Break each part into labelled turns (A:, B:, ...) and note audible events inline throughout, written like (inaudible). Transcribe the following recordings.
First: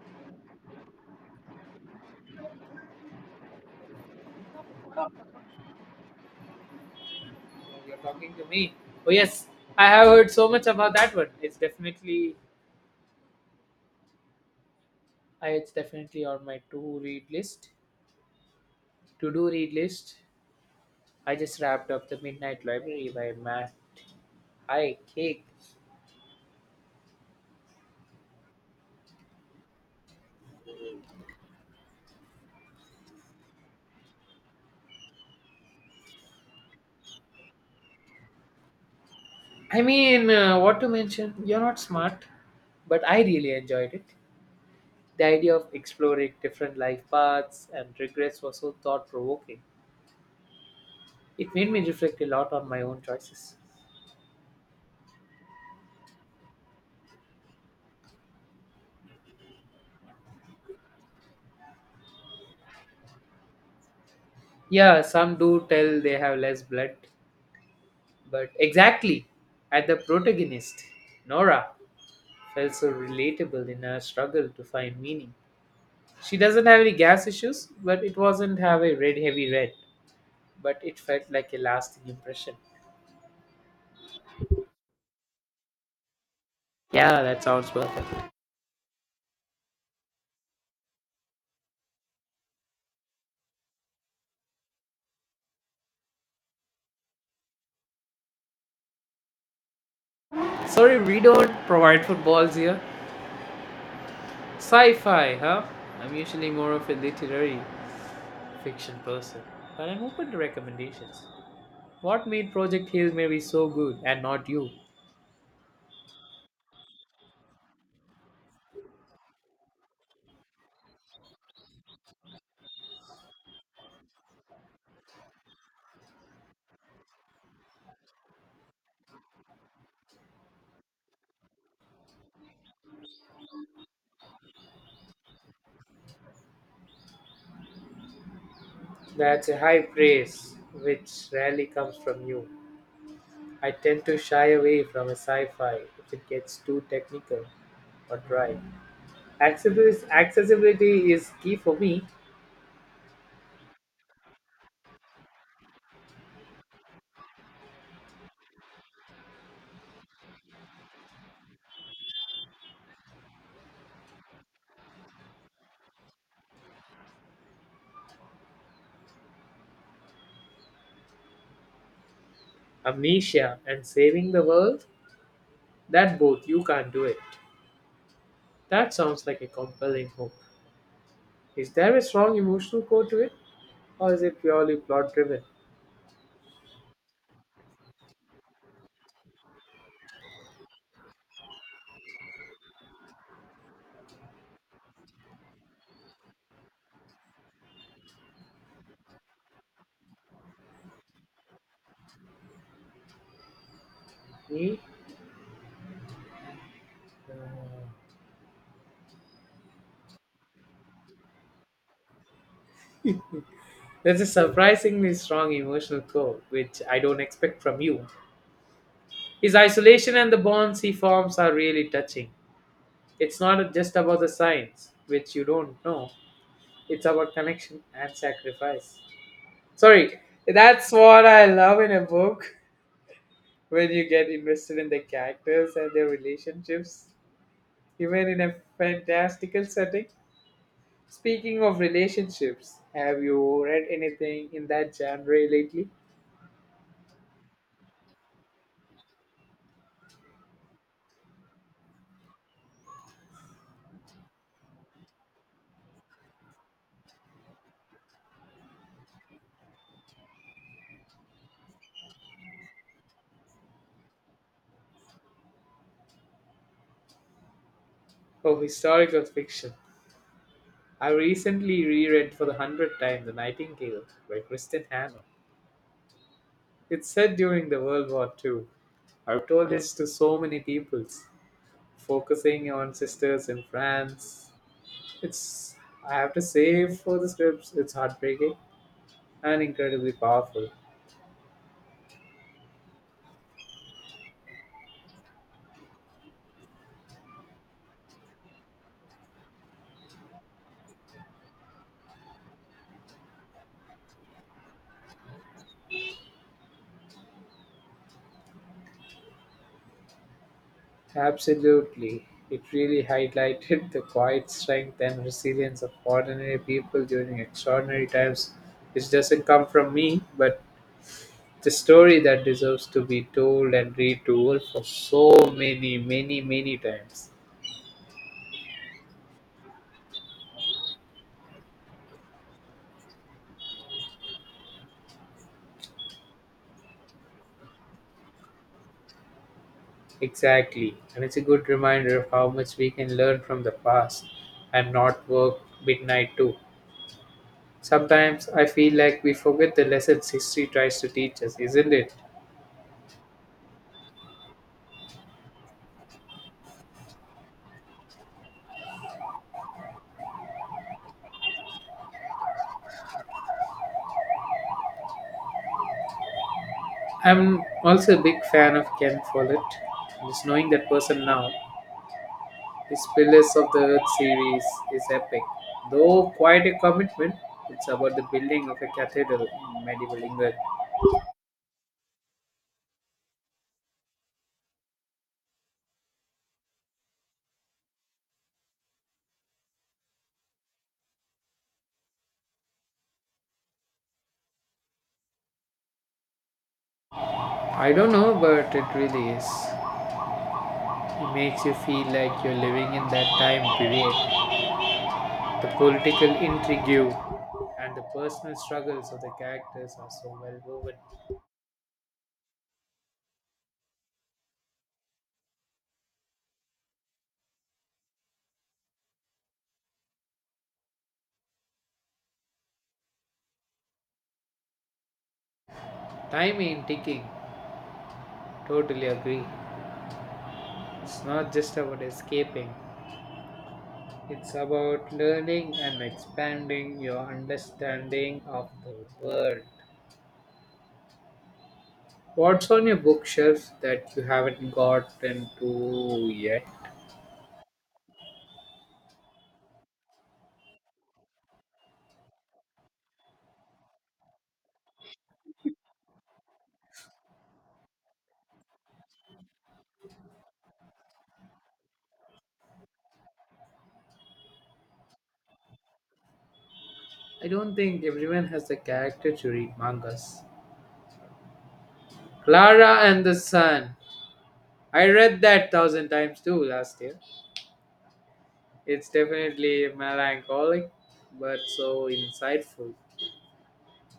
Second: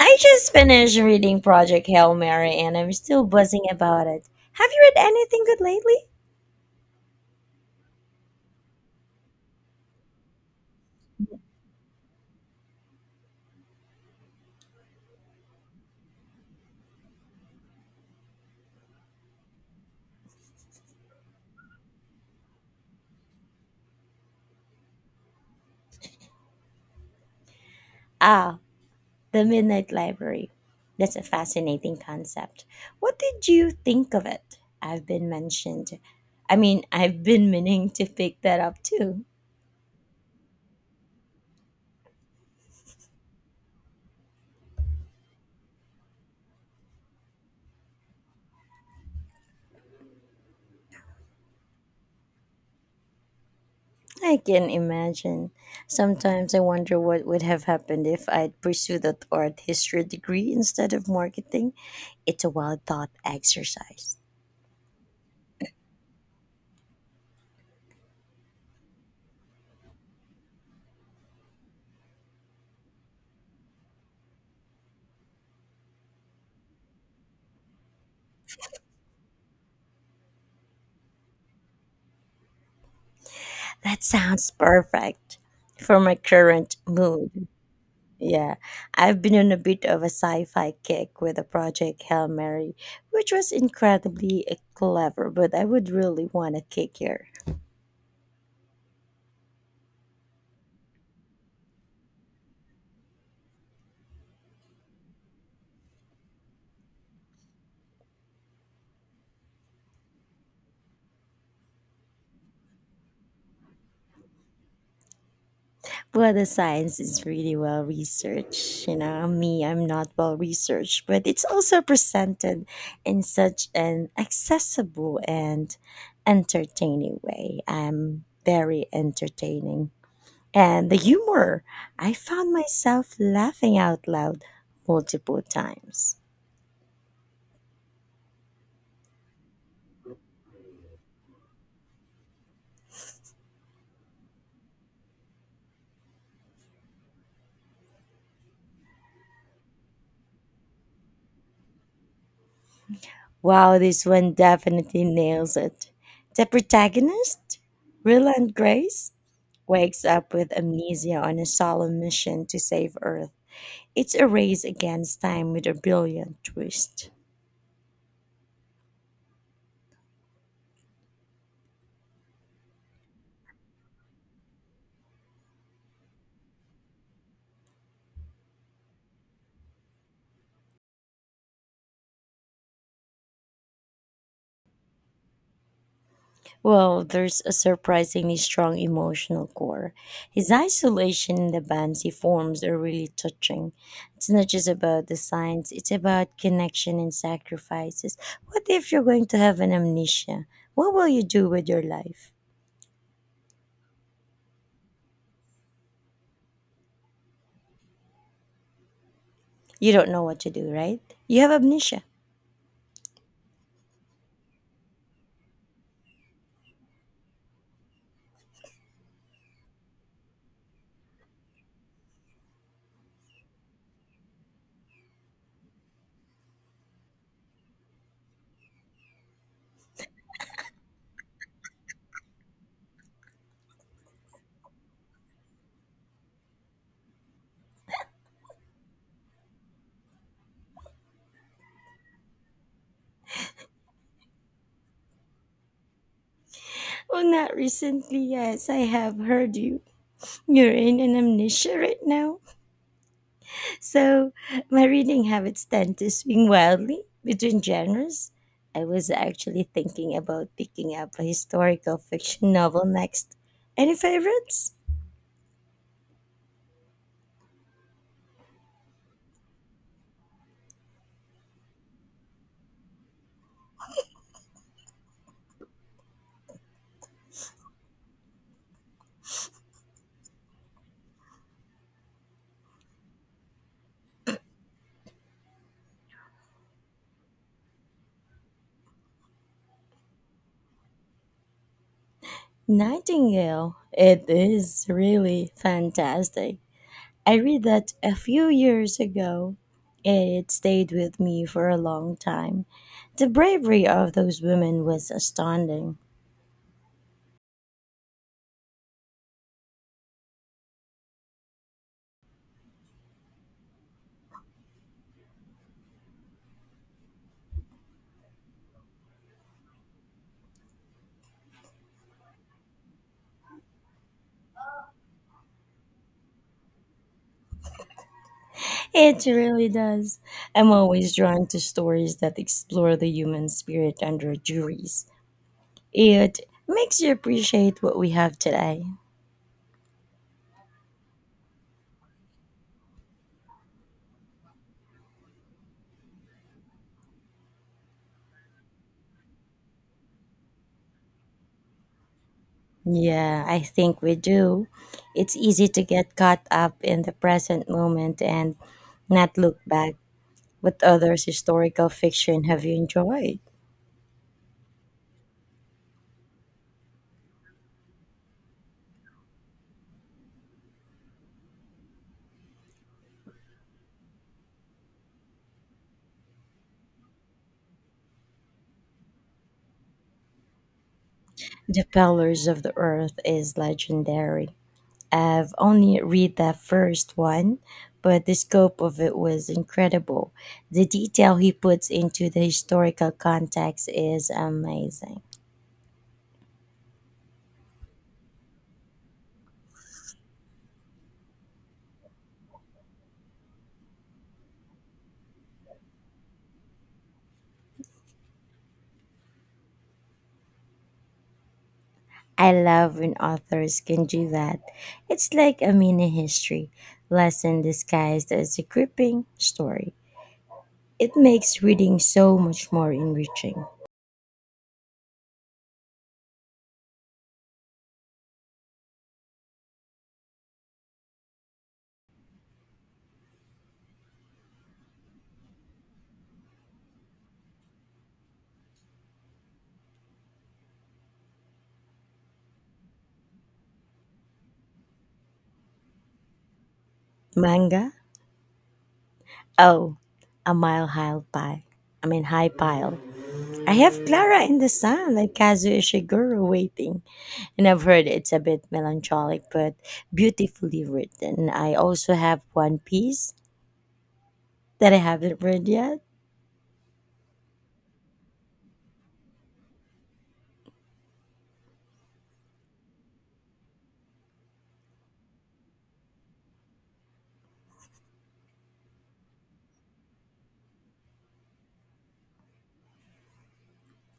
A: I just finished reading Project Hail Mary and I'm still buzzing about it. Have you read anything good lately?
B: You're talking to me. Oh yes, I have heard so much about that one. It's definitely on my to read list. To do read list. I just wrapped up the Midnight Library by Matt. I cake.
A: Ah, The Midnight Library. That's a fascinating concept. What did you think of it? I've been mentioned. I've been meaning to pick that up too.
B: I mean, what to mention? You're not smart, but I really enjoyed it. The idea of exploring different life paths and regrets was so thought provoking. It made me reflect a lot on my own choices.
A: I can imagine. Sometimes I wonder what would have happened if I'd pursued that art history degree instead of marketing. It's a wild thought exercise.
B: Yeah, some do tell they have less blood, but exactly, at the protagonist, Nora felt so relatable in her struggle to find meaning. She doesn't have any gas issues, but it wasn't have a red heavy red, but it felt like a lasting impression.
A: That sounds perfect for my current
B: Yeah, that
A: mood.
B: sounds perfect.
A: Yeah, I've been on a bit of a sci fi kick with a project Hail Mary, which was incredibly clever, but I would really want a kick here.
B: Sorry, we don't provide footballs here. Sci-fi, huh? I'm usually more of a literary fiction person, but I'm open to recommendations. What made Project Hail Mary so good and not you?
A: But the science is really well researched. Me, I'm not well researched, but it's also presented in such an accessible and entertaining way. I'm very entertaining. And the humor. I found myself laughing out loud multiple times.
B: That's a high praise, which rarely comes from you. I tend to shy away from a sci-fi if it gets too technical or dry. Accessibility is key for me.
A: Wow, this one definitely nails it. The protagonist, Ryland Grace, wakes up with amnesia on a solemn mission to save Earth. It's a race against time with a brilliant twist.
B: Amnesia and saving the world? That both, you can't do it. That sounds like a compelling hope. Is there a strong emotional core to it, or is it purely plot-driven?
A: Well, there's a surprisingly strong emotional core. His isolation in the bands he forms are really touching. It's not just about the signs, it's about connection and sacrifices. What if you're going to have an amnesia? What will you do with your life?
B: Hmm?
A: You don't know what to do, right? You have amnesia.
B: There's a surprisingly strong emotional core, which I don't expect from you. His isolation and the bonds he forms are really touching. It's not just about the science, which you don't know. It's about connection and sacrifice. Sorry, that's what I love in a book when you get invested in the characters and their relationships, even in a fantastical setting. Speaking of relationships, have you read anything in that genre lately?
A: Well, not recently, yes, I have heard you. You're in an amnesia right now. So my reading habits tend to swing wildly between genres. I was actually thinking about picking up a historical fiction novel next. Any favorites?
B: Oh, historical fiction. I recently reread for the hundredth time The Nightingale by Kristen Hanna. It's set during the World War II, I've told this to so many people, focusing on sisters in France. It's, I have to say, for the scripts, it's heartbreaking and incredibly powerful.
A: Nightingale. It is really fantastic. I read that a few years ago. It stayed with me for a long time. The bravery of those women was astounding.
B: Absolutely. It really highlighted the quiet strength and resilience of ordinary people during extraordinary times, which doesn't come from me, but the story that deserves to be told and retold for so many, many, many times.
A: It really does. I'm always drawn to stories that explore the human spirit under juries. It makes you appreciate what we have today.
B: Exactly. And it's a good reminder of how much we can learn from the past and not work midnight too. Sometimes I feel like we forget the lessons history tries to teach us, isn't it?
A: Yeah, I think we do. It's easy to get caught up in the present moment and not look back. What other historical fiction have you enjoyed?
B: I'm also a big fan of Ken Follett. Just knowing that person now, his Pillars of the Earth series is epic. Though quite a commitment, it's about the building of a cathedral in medieval England.
A: The Pillars of the Earth is legendary. I've only read the first one, but the scope of it was incredible. The detail he puts into the historical context is amazing.
B: I don't know, but it really is. It makes you feel like you're living in that time period. The political intrigue and the personal struggles of the characters are so well woven.
A: I love when authors can do that. It's like a mini history lesson disguised as a gripping story. It makes reading so much more enriching.
B: Time in ticking, totally agree. It's not just about escaping, it's about learning and expanding your understanding of the world. What's on your bookshelf that you haven't gotten to yet?
A: Manga? Oh, a mile high pile. High pile. I have Clara in the Sun, like Kazuo Ishiguro waiting. And I've heard it's a bit melancholic but beautifully written. I also have One Piece that I haven't read yet,
B: I don't think everyone has the character to read mangas. Clara and the Sun. I read that thousand times too last year. It's definitely melancholic, but so insightful.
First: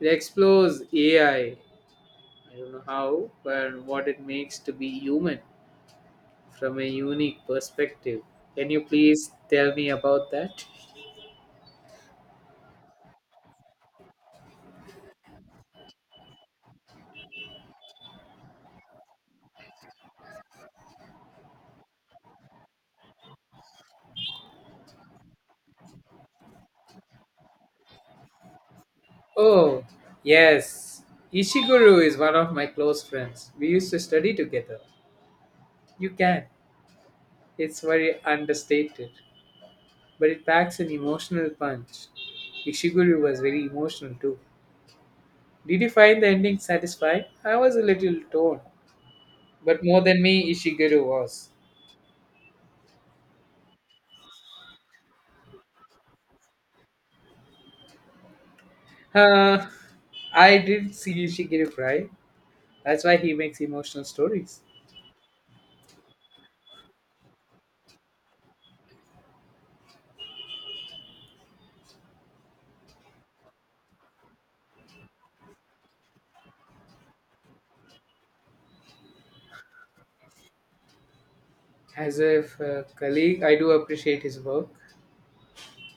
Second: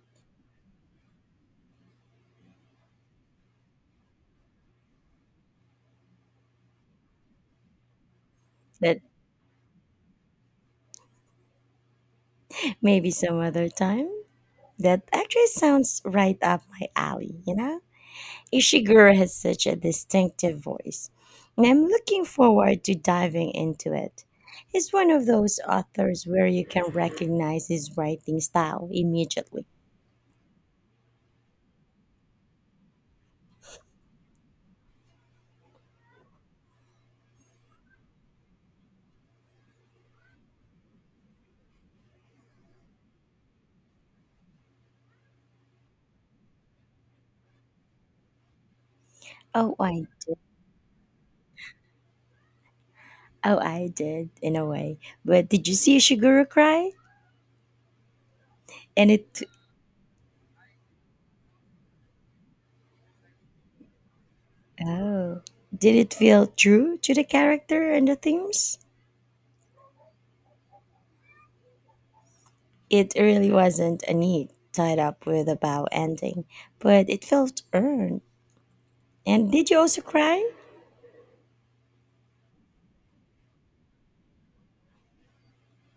B: It explores AI. I don't know how, but what it makes to be human from a unique perspective. Can you
A: that
B: please tell me about that?
A: maybe some other time. That actually sounds right up my alley, you know? Ishiguro has such a distinctive voice, and I'm looking forward to diving into it. He's one of those authors where you can recognize his writing style immediately.
B: Oh, yes. Ishiguro is one of my close friends. We used to study together. You can. It's very understated, but it packs an emotional punch. Ishiguro was very emotional too. Did you find the ending satisfying? I was a little torn,
A: Oh,
B: but more
A: I
B: than me, Ishiguro was.
A: Oh, I did in a way. But did you see Shiguru cry? And it
B: Uh, I did see Ishiguro cry. That's why he makes emotional stories.
A: Oh, did it feel true to the character and the themes? It really wasn't a neat tied up with a bow ending, but it felt earned. And did you also cry?
B: As if a colleague, I do appreciate his work.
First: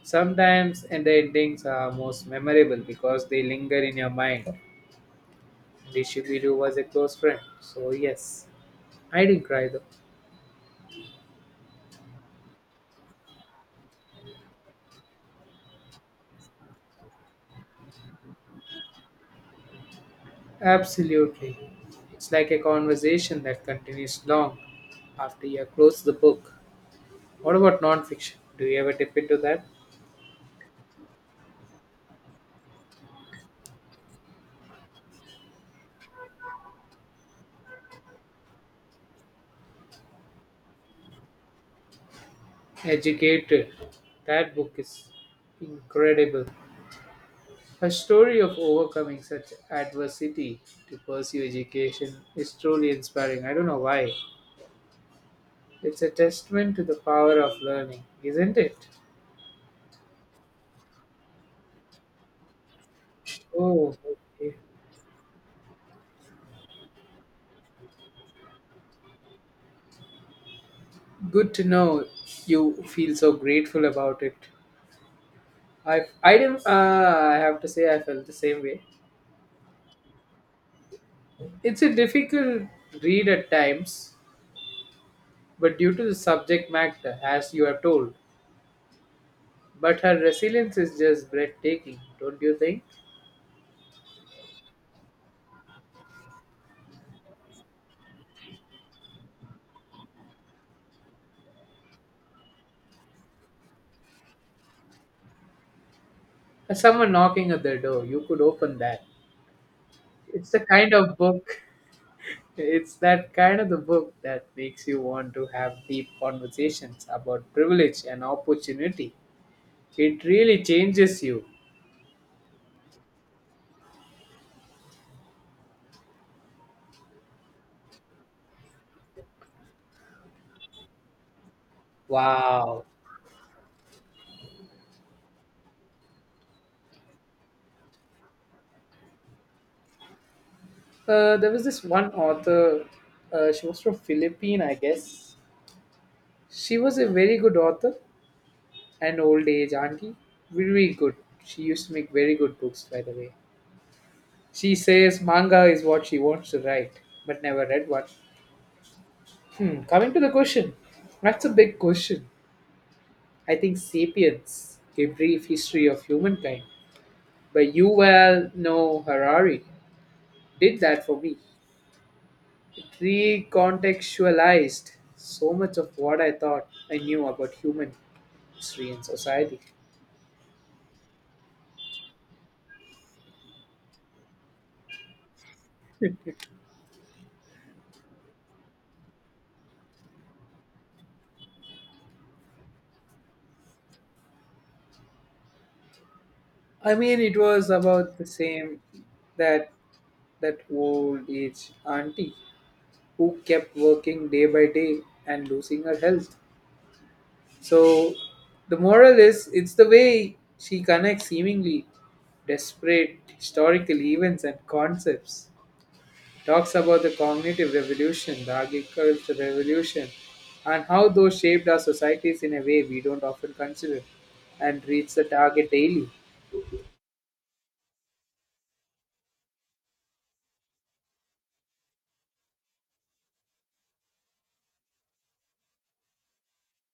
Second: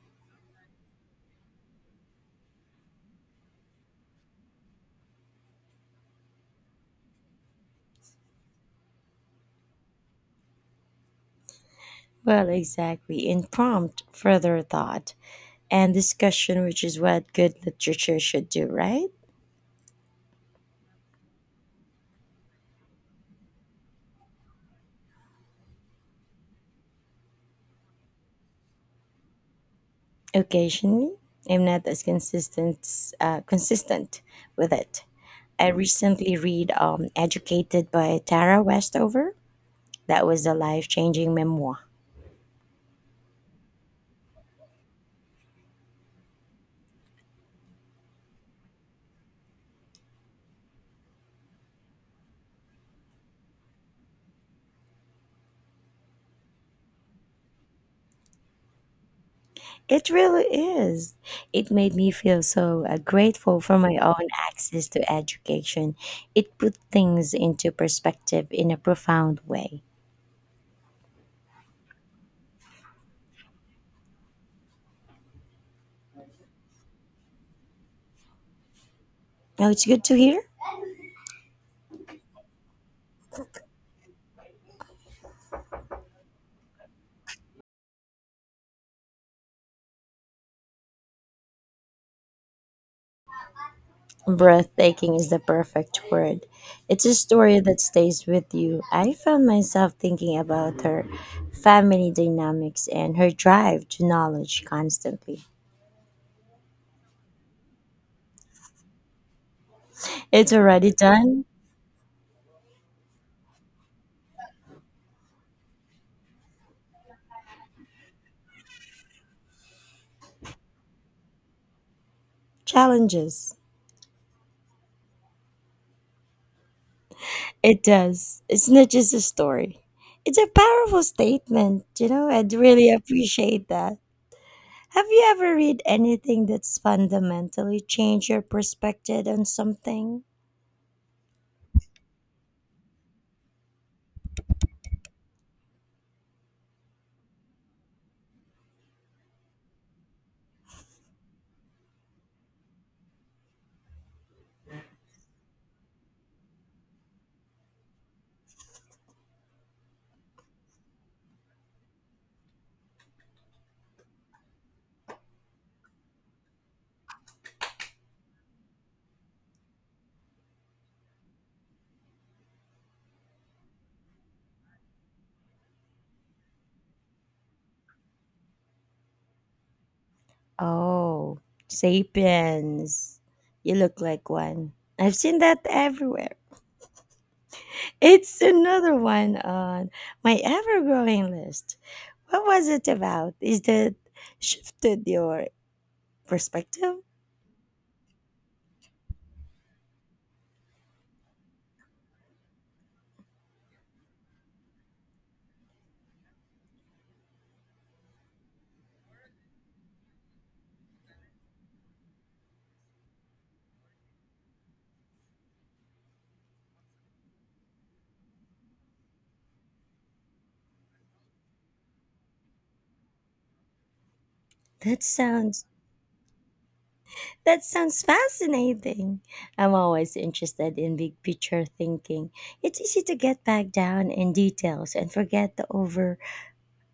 B: Sometimes, and the endings are most memorable because they linger in your mind. And Ishigeru was a close friend, so yes, I didn't cry though.
A: Well, exactly, in prompt further thought and discussion, which is what good literature should do, right?
B: Absolutely, it's like a conversation that continues long after you close the book. What about non-fiction? Do you ever dip into that?
A: Occasionally, I'm not as consistent with it. I recently read Educated by Tara Westover. That was a life changing memoir.
B: Educated. That book is incredible. A story of overcoming such adversity to pursue education is truly inspiring. I don't know why. It's a testament to the power of learning, isn't it?
A: It really is. It made me feel so grateful for my
B: Oh,
A: own
B: okay.
A: access to education. It put things into perspective in a profound way.
B: Good to know you feel so grateful about it. I didn't. I have to say I felt the same way.
A: Oh, it's good to hear.
B: It's a difficult read at times, but due to the subject matter, as you are told. But her resilience is just breathtaking, don't you think?
A: Breathtaking is the perfect word. It's a story that stays with you. I found myself thinking about her family dynamics and her drive to knowledge constantly.
B: As someone knocking at their door, you could open that. It's
A: It's
B: the
A: already
B: kind of
A: done.
B: book, (laughs) it's that kind of the book that makes you want to have deep conversations about privilege and opportunity. It really changes you.
A: Challenges. It does. It's not just a story. It's a powerful statement, you know? I'd
B: Wow.
A: really appreciate that. Have you ever read anything that's fundamentally changed your perspective on something?
B: There was this one author, she was from Philippines, I guess. She was a very good author an old age auntie. Very good. She used to make very good books, by the way. She says manga is what she wants to write, but never read one. Hmm, coming to the question, that's a big question. I think Sapiens, a brief history of humankind, by Yuval Noah Harari, did that for me. It recontextualized so much of what I thought I knew about human history and society.
A: Oh, Sapiens. You look like one. I've seen that everywhere. It's another one on my ever growing list. What was it about? Is that shifted your
B: I
A: perspective?
B: mean, it was about the same that that old age auntie who kept working day by day and losing her health. So the moral is it's the way she connects seemingly desperate historical events and concepts. Talks about the cognitive revolution, the agricultural revolution, and how those shaped our societies in a way we don't often consider and
A: That
B: reach the
A: sounds
B: target daily.
A: That sounds fascinating. I'm always interested in big picture thinking. It's easy to get bogged down in details and forget the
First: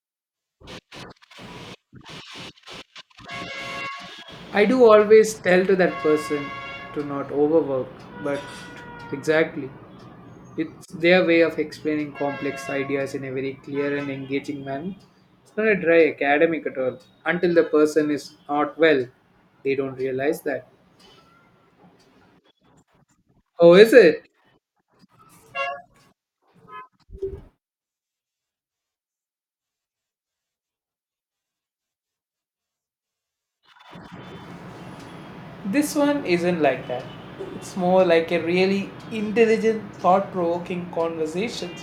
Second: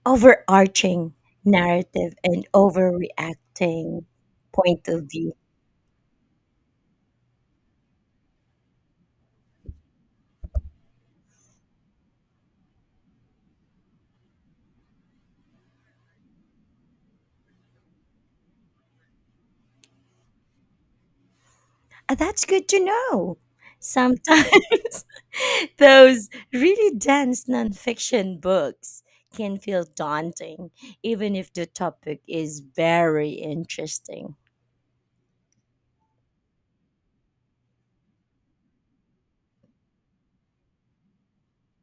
A: overarching narrative and overreacting
B: I do
A: point of view.
B: always tell to that person to not overwork, but exactly. It's their way of explaining complex ideas in a very clear and engaging manner. It's not a dry academic at all. Until the person is not well, they don't realize that.
A: Ah, that's good to know.
B: Oh, is it?
A: Sometimes (laughs) those really dense nonfiction books can feel daunting, even if the topic is very interesting.
B: This one isn't like that. It's more like a really intelligent, thought provoking conversation.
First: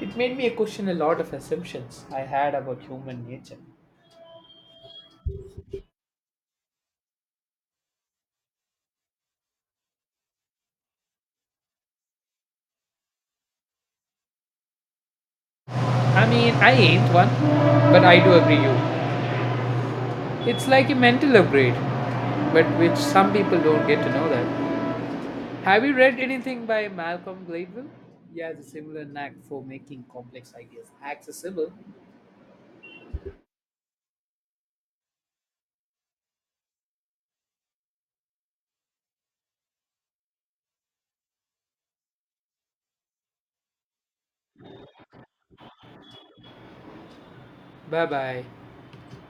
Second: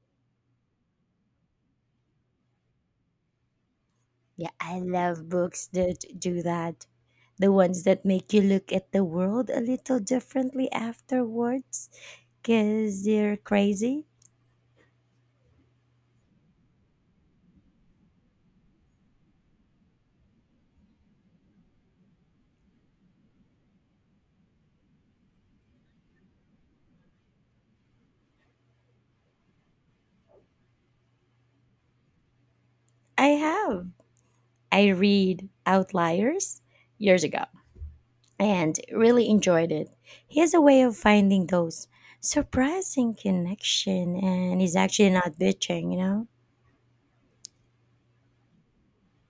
B: It made me question a lot of assumptions I had about human nature.
A: Yeah, I love books that do that. The ones that make you look at the world a little differently afterwards because they're crazy.
B: I mean, I ain't one, but I do agree you. It's like a mental upgrade, but which some people don't get to know that. Have you read anything by Malcolm Gladwell? He has a similar knack for making complex ideas accessible.
A: I have. I read Outliers years ago and really enjoyed it. He has a way of finding those surprising connection and he's actually not bitching, you know?
B: Bye bye.